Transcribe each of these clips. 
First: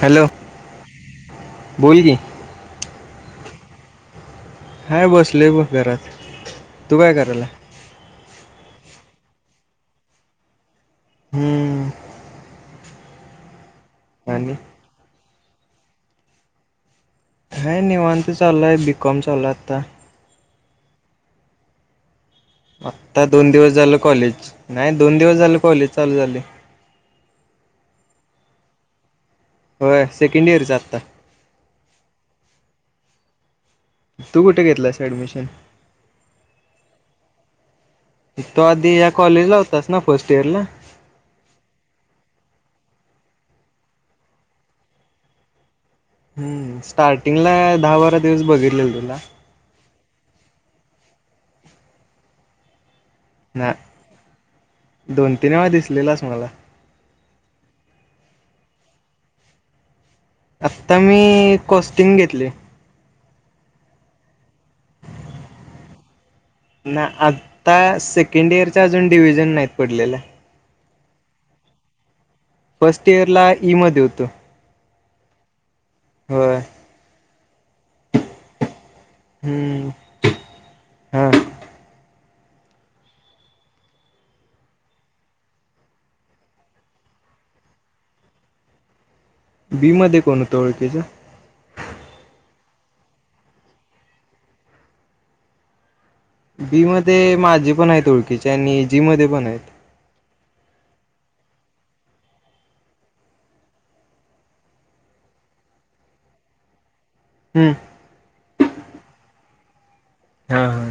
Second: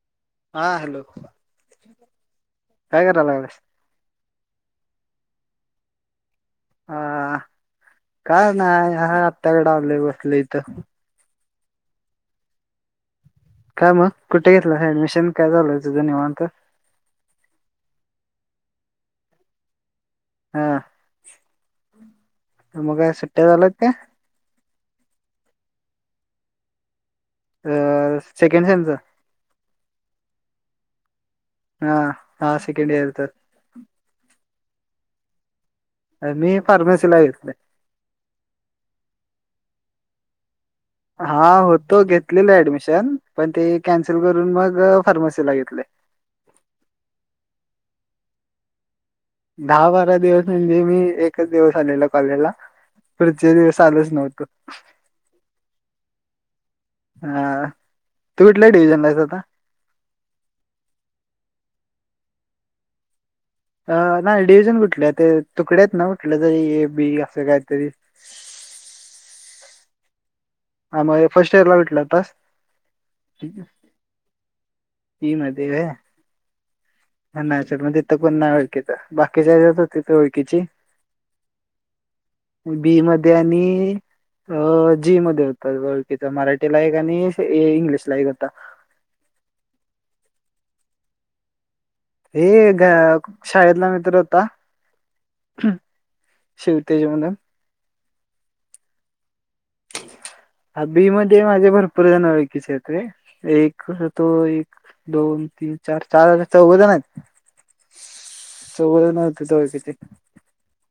Hello हा hello बोल की काय र रडल्या हाय बस ले बस घरात तू काय करायला का नाही हा आत्ताकडे आलेय बसले इथं हम्म काय मग कुठे आणि घेतलं ऍडमिशन काय झालंय तुझं निवण तर हे निवांत चाला आहे बीकॉम चाला आत्ता हा मग काय आता सुट्ट्या दोन झाल्यात दिवस झाल कॉलेज नाही दोन दिवस झालं कॉलेज चालू झाली अ सेकंड सेमचा होय सेकंड इयर चा आता हा हा सेकंड इयर चा तू कुठे घेतलास ऍडमिशन अ मी फार्मसीला घेतले तो आधी या कॉलेज ला होतास ना फर्स्ट इयर ला हा होतो घेतलेलं ऍडमिशन पण ते कॅन्सल करून मग फार्मसीला घेतले हम्म स्टार्टिंग ला दहा बारा दिवस बघितले तुला दहा बारा दिवस म्हणजे मी एकच दिवस आलेल कॉलेजला पुढचे ना दिवस आलच नव्हत दोन तीन वेळा दिसलेलास मला हा तू कुठल्या डिव्हजनलायच आता आता मी कॉस्ट्युम घेतले अ नाही डिव्हजन कुठले ते तुकडे आहेत ना कुठले जरी ए बी असं काय तरी सकंड इयरचा अजून डव्हिजन नाहीत पडलेला ह मग फर्स्ट इयर ला भटलं आतास फर्स्ट इयर ला ई मध्ये होतो ती म देव हो मग तिथं पुन्हा ओळखीच बाकीच्या हम्म होतीथ ओळखीची हा बी म आणि अ जी मध्ये होतात ळखकीचा मराठीला एक आणि इंग्लिशला एक होता बी मध्ये कोण होतं ओळखीच्या हे शाळेतला मित्र होता बी शिवतेज म्हणून मध्ये माझे पण आहेत ओळखीचे आणि जी मध्ये पण आहेत हबी मध्ये माझे भरपूर जण ओळखीचे येते एक क तो एक दोन तीन चार चार हजार चौघ जाण आहेत हम्म सर नव्हती त किती हा हा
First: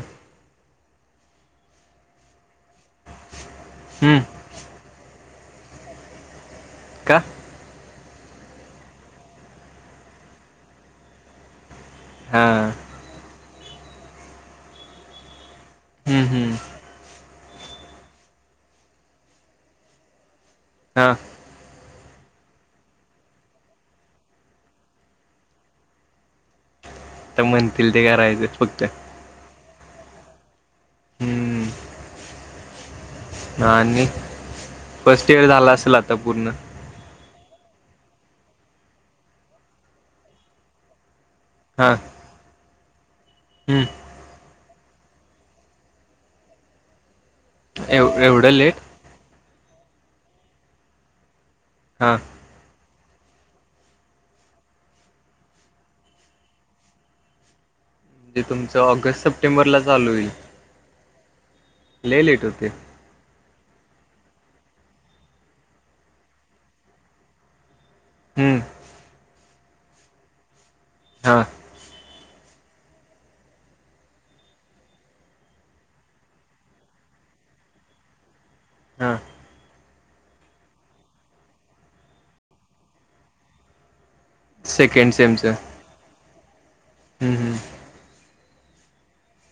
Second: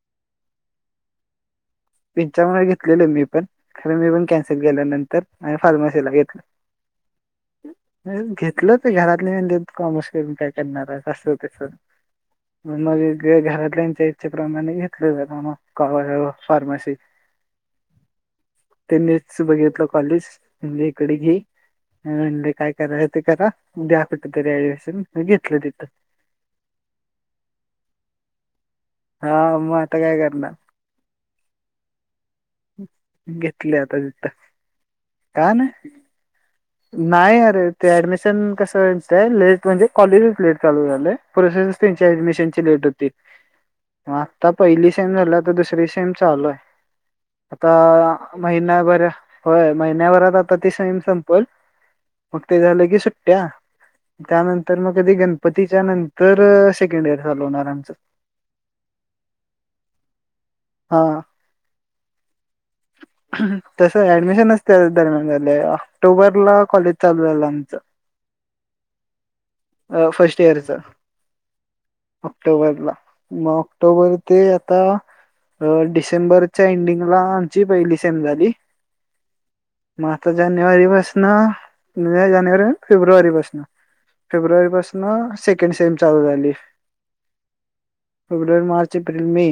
पिंच्यामुळे घेतलेलं मी पण खर मी हम्म पण कॅन्सल केल्यानंतर आणि फार्मसीला घेतलं काहा घेतलं ते घरातले म्हणजे कॉमर्स करून काय करणार अससंतेस हा मग घरातल्याच्या इच्छेप्रमाणे घेतले ज का मग कावा हम्म हम्म त्यांनीच बघितलं कॉलेज म्हणजे हा इकडे घे म्हणजे काय कराय ते करा उद्या कुठे तरी ऍडमिशन म घेतलं तिथं ता म्हणतील ते करायचं फक्त हा मग आता काय करणार हम्म हम् हा आणि फर्स्ट इयर का नाही झाला असेल आता पूर्ण नाही अरे ते ऍडमिशन कसं वयचंय लेट म्हणजे कॉलेजच लेट चालू झालं प्रोसेसच हा त्यांच्या ऍडमिशन ची लेट होती हम्म मग आत्ता पहिली सेम झाल्या तर दुसरी सेम चालूय आता एव एवढं लेट महिन्याभर होय महिन्याभरात आता त सयम संपल हां मग ते झालं की सुट्ट्या त्यानंतर मग कधी गणपतीच्या नंतर सेकंड इयर चालू होणार आमचं म्हणजे तुमचं ऑगस्ट सप्टेंबरला चालू होईल हा ल लेट होते तस ऍडमिशनच त्या दरम्यान झालंय ऑक्टोबर ला कॉलेज चालू झालं आमचं हम्म अ फर्स्ट इयर स हा ऑक्टोबरला मग ऑक्टोबर ते आता डिसेंबरच्या एंडिंगला आमची पहिली सेम झाली हा मात जानेवारी पाासन्या जानेवारी फेब्रुवारी पासून फेब्रुवारी पासून सेकंड सेकंड सेम चालू झाली हम् हम् फेब्रुवारी मार्च एप्रिल मे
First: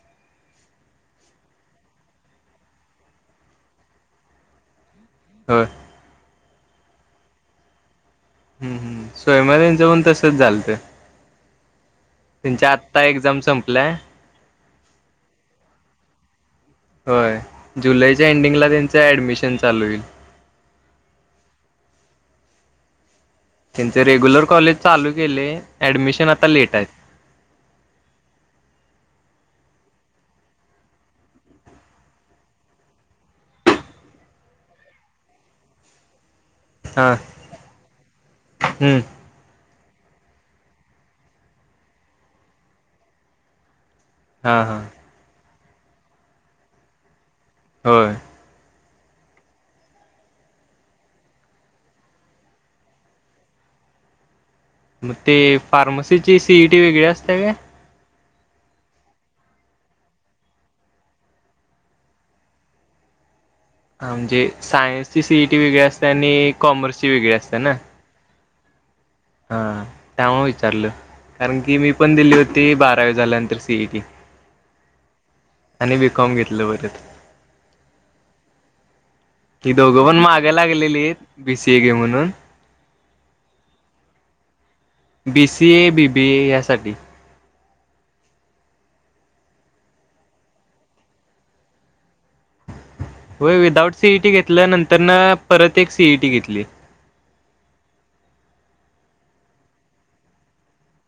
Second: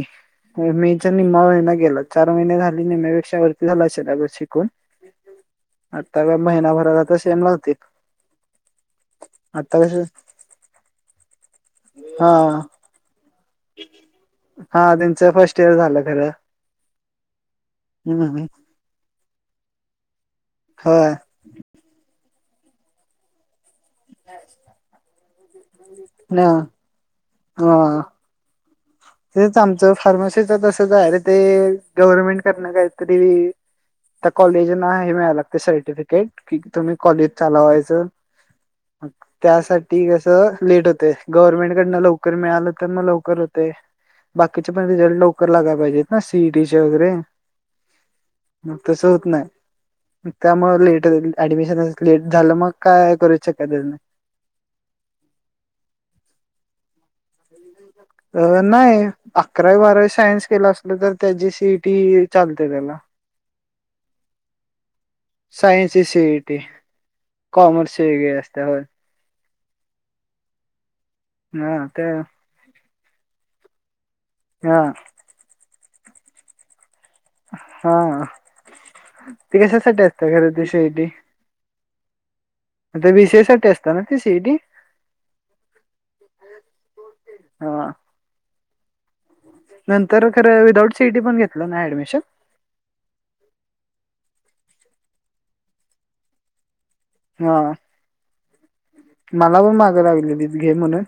मेच्या निम्मा महिना गेला चार महिने झाली नि पक्षा वती झाला असेलग शिकून ह आता व महिनाभराला तर सेम लागतील. हम्म हम स्वयमाारीन जेवण तसच झालत. हा त्यांच्या आत्ता एक्झाम संपलंय. हा त्यांचं फर्स्ट इयर झालं खरं. होय जुलैच्या हम्म एंडिंगला त्यांचं ऍडमिशन चालू होईल. होय त्यांचे रेग्युलर कॉलेज चालू केले ऍडमिशन आता ना लेट आहे. हा तेच आमचं फार्मसीच तसं जा आहे र ते गव्हर्नमेंट करनं काहीतरी. त्या कॉलेजना ह हे मिळाय लागते सर्टिफिकेट. क तुम्ही हा कॉलेज चालवायचं हम्म त्यासाठी कसं लेट होते गव्हर्नमेंट कडनं लवकर मिळालं तर मग लवकर होतेय. हा बाकीचे हा पण रिझल्ट लवकर लागायला पाहिजेत ना सीईडीचे वगैरे होय. मग तसं होत नाही. त्या मग लेट ऍडमिशन लेट झालं मग काय करूच शकत त्या नाही. मग ते फार्मसीची सीईटी वेगळे असते का? अ नाही अकरावी बारावी सायन्स केला असलं तर त्याची सीईटी चालते त्याला [unintelligible] हा म्हणजे सायन्स ची सीई टी वेगळी सायन्सची असते आणि कॉमर्सची वेगळी असते ना. क आहे असं हो. हा त्यामुळे विचारलं कारण की हा मी ते पण दिली होती बारावी झाल्यानंतर सीईटी. हा. आणि बीकॉम घेतले होत. हा. ते ही कशासाठी दोघं पण असतं खरं मागायला ते लागलेली आहेत बीसीए घे म्हणून. ते बी सी ए साठी असतात ना ती CED. B C A B बी ए यासाठी. हा. नंतर खरं विदाऊट सिटी पण घेतल ना ऍडमिशन. होय विदाऊट सीईटी घेतल्या नंतर ना परत एक सीईटी घेतली. हा. मला पण मागं लागलीतीत घे म्हणून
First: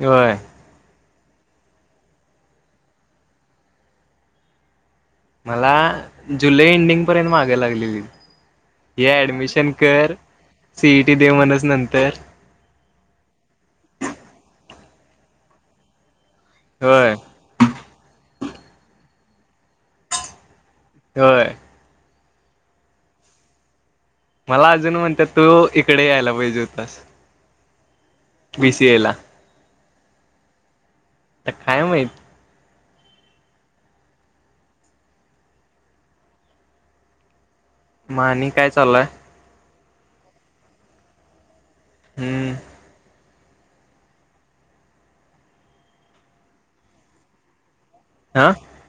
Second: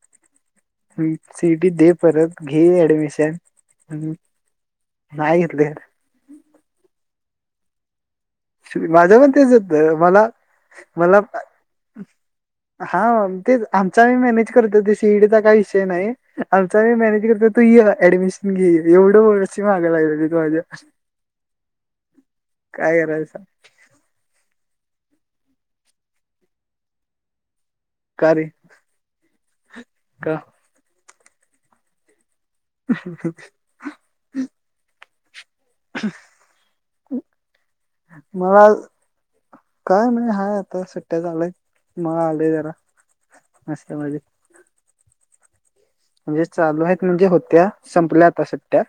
व्हय. ह सीएटी दे परत घे ऍडमिशन. नाही घेतले मला जुलै एंडिंग पर्यंत माग लागलेली ये माझं पण तेच ऍडमिशन होत कर मला सीईटी मला दे म्हणच नंतर. हा तेच आमचा आम्ही मॅनेज करतो ते सीईडीचा काही विषय नाही. आमचा मी होय मॅनेज करत तू ऍडमिशन घे एवढं वर्षची माग लागलेली तू माझ्या व्हय. काय करायचं? मला अजून म्हणतात तू इकडे यायला पाहिजे होतास. का रे बीसीएला का तर काय माहित. ह ह हा. मग आणि काय मलाला चालू आहे काय नाही हाय आता सुट्ट्या लागल्यात म्हणून आलाय हम्म जरा ना म [unintelligible] म्हणजे चालू आहेत म्हणजे होत्या. संपल्या आता हा सुट्ट्या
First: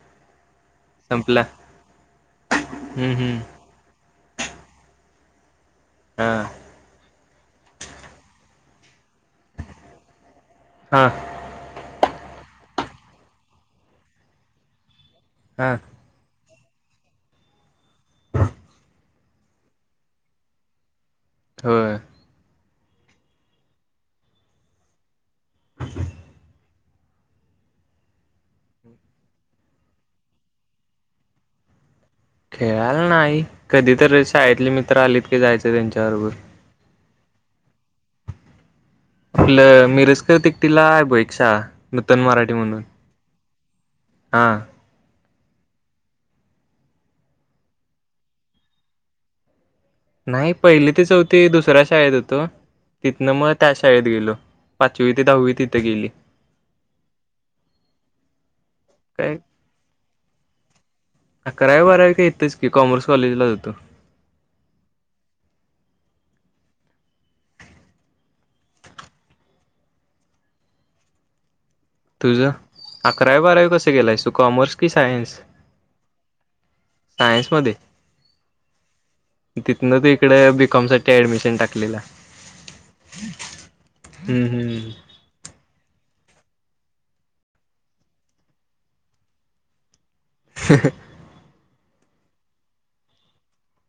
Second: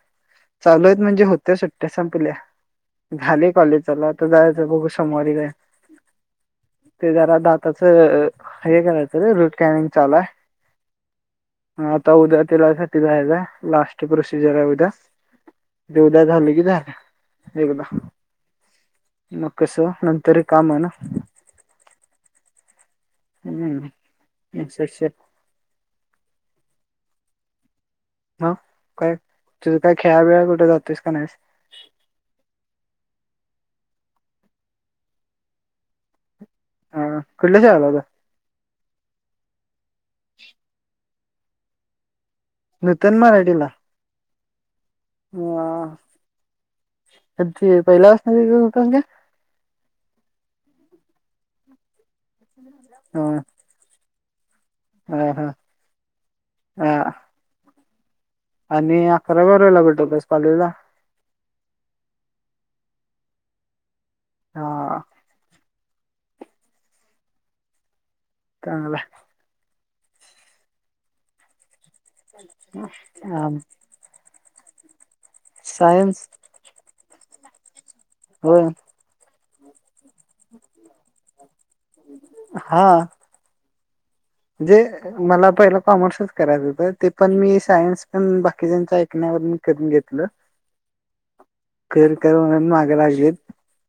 चालूत म्हणजे संपला होत्या सुट्ट्या संपल्या. हम्म हम्म झाले कॉलेजला तर जायचं बघू सोमवारी जायाला. हम. ते जरा दाताचं हे करायचं रे रूट कॅनिंग चालूय. हा. हा आता उद्या तलासाठी जायला लास्ट प्रोसिजर आहे उद्या हां. दे उद्या झाले की झालं एकदा मग कस नंतर कामा ना. हो. हम्म् स स ह. ह काय तुझं काय खेळाबेळा कुठे जातोयस का नाहीस. खेळाल नाही कधी तर शाळेतले मित्र आलेत की जायचं त्यांच्याबरोबर हा कुठल्या शाळेत आला होता आपलं मिरजकर तिकटीला आहे बोईट नूतन मराठी म्हणून. नूतन मराठी ला. हां कधदी पहिल्या वाास होत का? नाही पहिली ते चौथी दुसऱ्या शाळेत होतो ह तिथनं मग त्या शाळेत गेलो. पाचवी ते दहावी तिथे गेली. हां आणि काय अकरा वरायला भेटोस कॉलेजला. अकरावी बारावी का येतंच की कॉमर्स कॉलेजला होातो. हां चांगलय. तुझं अकरावी बारावी कसं ग केलंयस तू कॉमर्स कि सायन्स? सायन्स. सायन्समध्ये हो तिथनं त इकडे बीकॉम साठी ऍडमिशन टाकलेलं. जे मला पहिलं कॉमर्सच करायचं होतं ते पण मी सायन्स पण बाकीच्यांच्या ऐकण्यावरून करून घेतलं [inaudible] ख कर म्हणून माग लागलेत.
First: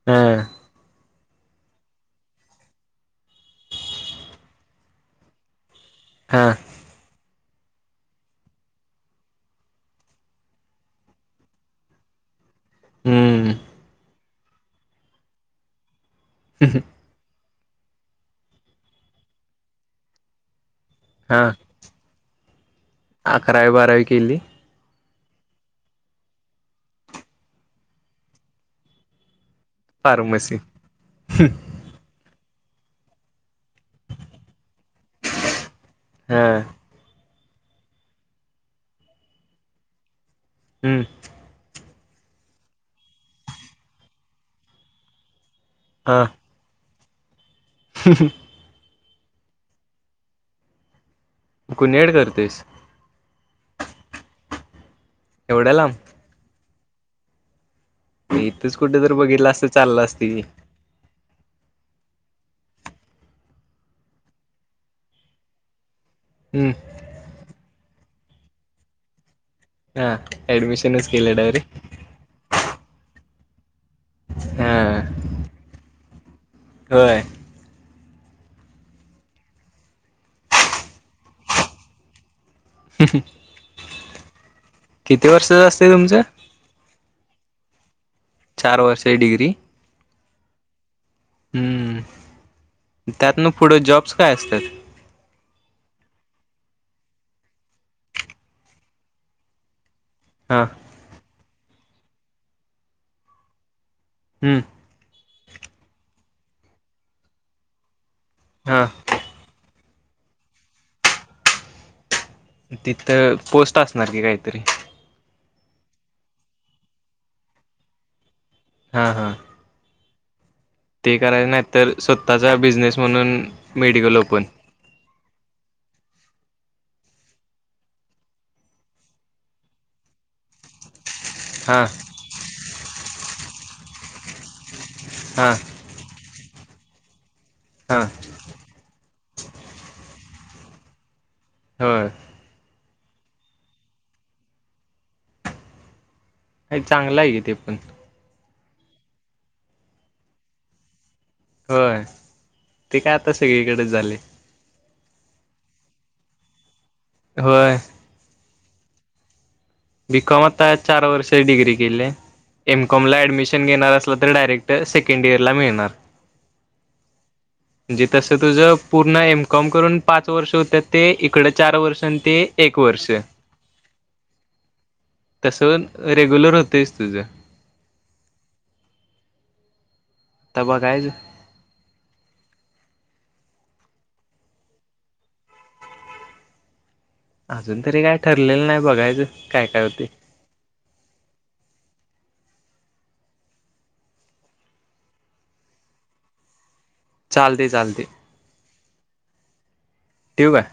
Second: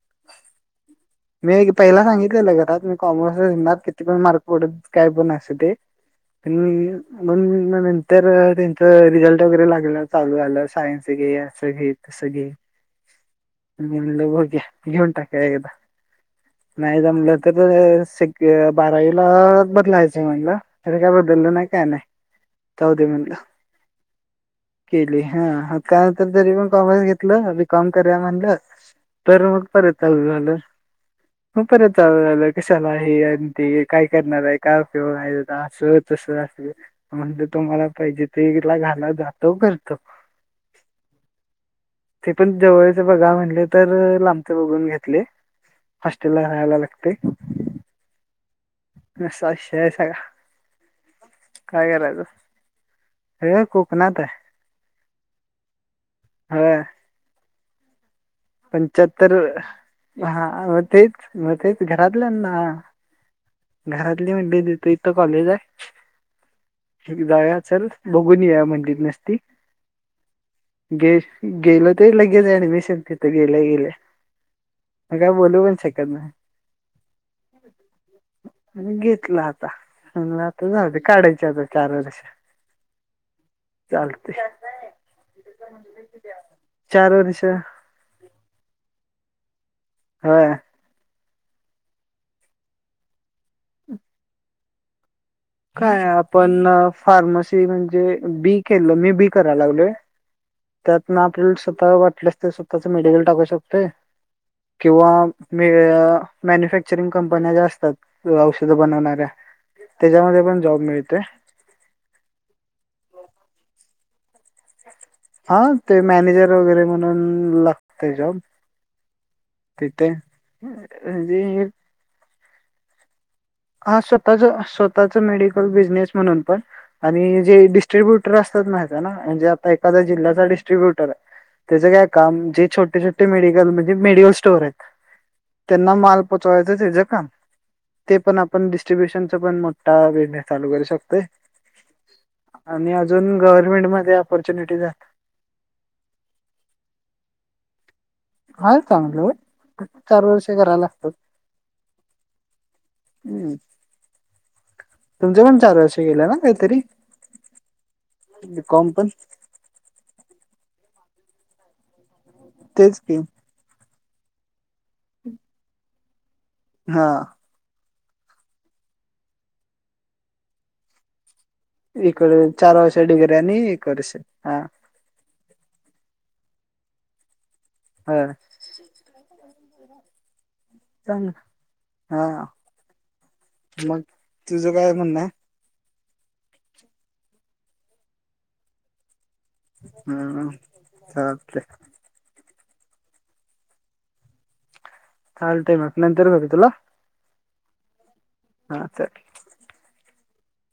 हां मी पहिला सांगितलेलं घरात मी कॉमर्स जणार किती पण मार्क पडत काय पण असते ते. हा [unintelligible] मग नंतर त्यांच रिझल्ट वगैरे लागलं चालू आलं सायन्स घे असं घे हम्म ग म्हणल घेऊन टाका एकदा नाही जमलं तर से बारावीला बदलायचं म्हणलं. अर काय हा. बदलल नाही काय नाही जाऊदे म्हटलं अकरावी बारावी केली केली हा कानंतर जरी पण कॉमर्स घेतलं बीकॉम करुया म्हणलं. तर मग परत चालू झालं फार्मसी मग परत आलं कशाला आहे अ ते काय करणार आहे उपयोग आहे अस तस हा अस म्हणज तुम्हाला पाहिजे तेला घायला जातो करतो. हम्म ते पण जवळच बघा म्हटले तर लांबचे बघून घेतले हॉस्टेलला. काला लागते ह असा विषय आहे सगळा काय कुणीकडे करायच करतोयस हे कोकणात आहे. एवढ्या लांब ह्ं इथच कुठे तर पंचाहत्तर बघितलं असतं चाललं असत ह की मग तेच मग तेच घरातल्या ना घरातली म्हणली तथ इथ कॉलेज आहे. हम्म जाऊ चल बघून या म्हणली नसती हा अऍडमिशनच केल डायरेक्ट. त लगेच ऍडमिशन तिथे गेल्या गेल्या. हां म काय बोलू पण शकत नाही. होय ह आणि घेतला आता म्हला आता झाऊ काढायचे आता चार वर्ष चालते किती वर्ष जा असत तुमचं चारूर्ष चार वर्षची डिग्री हा हम्म त्यातन पुढं जॉब्स काय असतात काय आपण फार्मसी म्हणजे बी केलं मी बी करायला लागलोय हा त्यातन आपल्याला स्वतः वाटल्यास ते स्वतःच मेडिकल टाकू शकते हम्म किंवा मे मॅन्युफॅक्चरिंग कंपन्या ज्या असतात औषध हा बनवणाऱ्या त्याच्यामध्ये पण जॉब मिळतोय तिथं पोस्ट असणार की काहीतरी हा ते मॅनेजर वगैरे म्हणून लागते जॉब हा हा ति ते ते करायच नाहीत तर स्वतःचा बिझनेस म्हणून हा मेडिकल स्वतःच ओपन स्वतःच मेडिकल बिझनेस म्हणून पण आणि जे डिस्ट्र्रीब्युटर असतात माय ना म्हणजे आता एखाद्या जिल्ह्याचा डिस्ट्रीब्युटर आहे हां त्याचं काय काम जे छोटे छोटे मेडिकल म्हणजे मेडिकल स्टोअर आहेत हा त्यांना माल पोचवायचं ते ज काण हां ते पण पण डिस्ट्रीब्युशनचा पण मोठा बिझनेस लू करू शकतय हा आणि अजून गव्हर्नमेंटमध्येध्ये अपॉर्च्युनिटी का चांगलं आहे कि ते पण हा चांगलं चार वर्ष करायला असतात हय ते काय आता हम्म. सगळीकडे झाले तुमचे पण ारू असे गे ना काहीतरी होय कॉम पण बीकॉम आता चार वर्ष डग्री केले तेच एमकॉम की ला ऍडमिशन न घेणार असलं तर डायरेक्ट सेकंड इयरला मिळणार हा म्हणजे तसं तुझं पूर्ण एम कॉम करून पाच वर्ष होत ते इकडे चार वर्ष आणि ते इकडे चार एक वर्ष डिग्री आणि एक वर्ष हा तसं रेग्युलर होतंच तुझं हो [inaudible] आता चांग बघायचं हा मग तुझं काय म्हणणं अजून तरी काय ठरलेलं नाही बघायचं काय काय होते हम् चे चाल टाईम आहे नंतर ब तुला चालते चालते हा सरी ठव का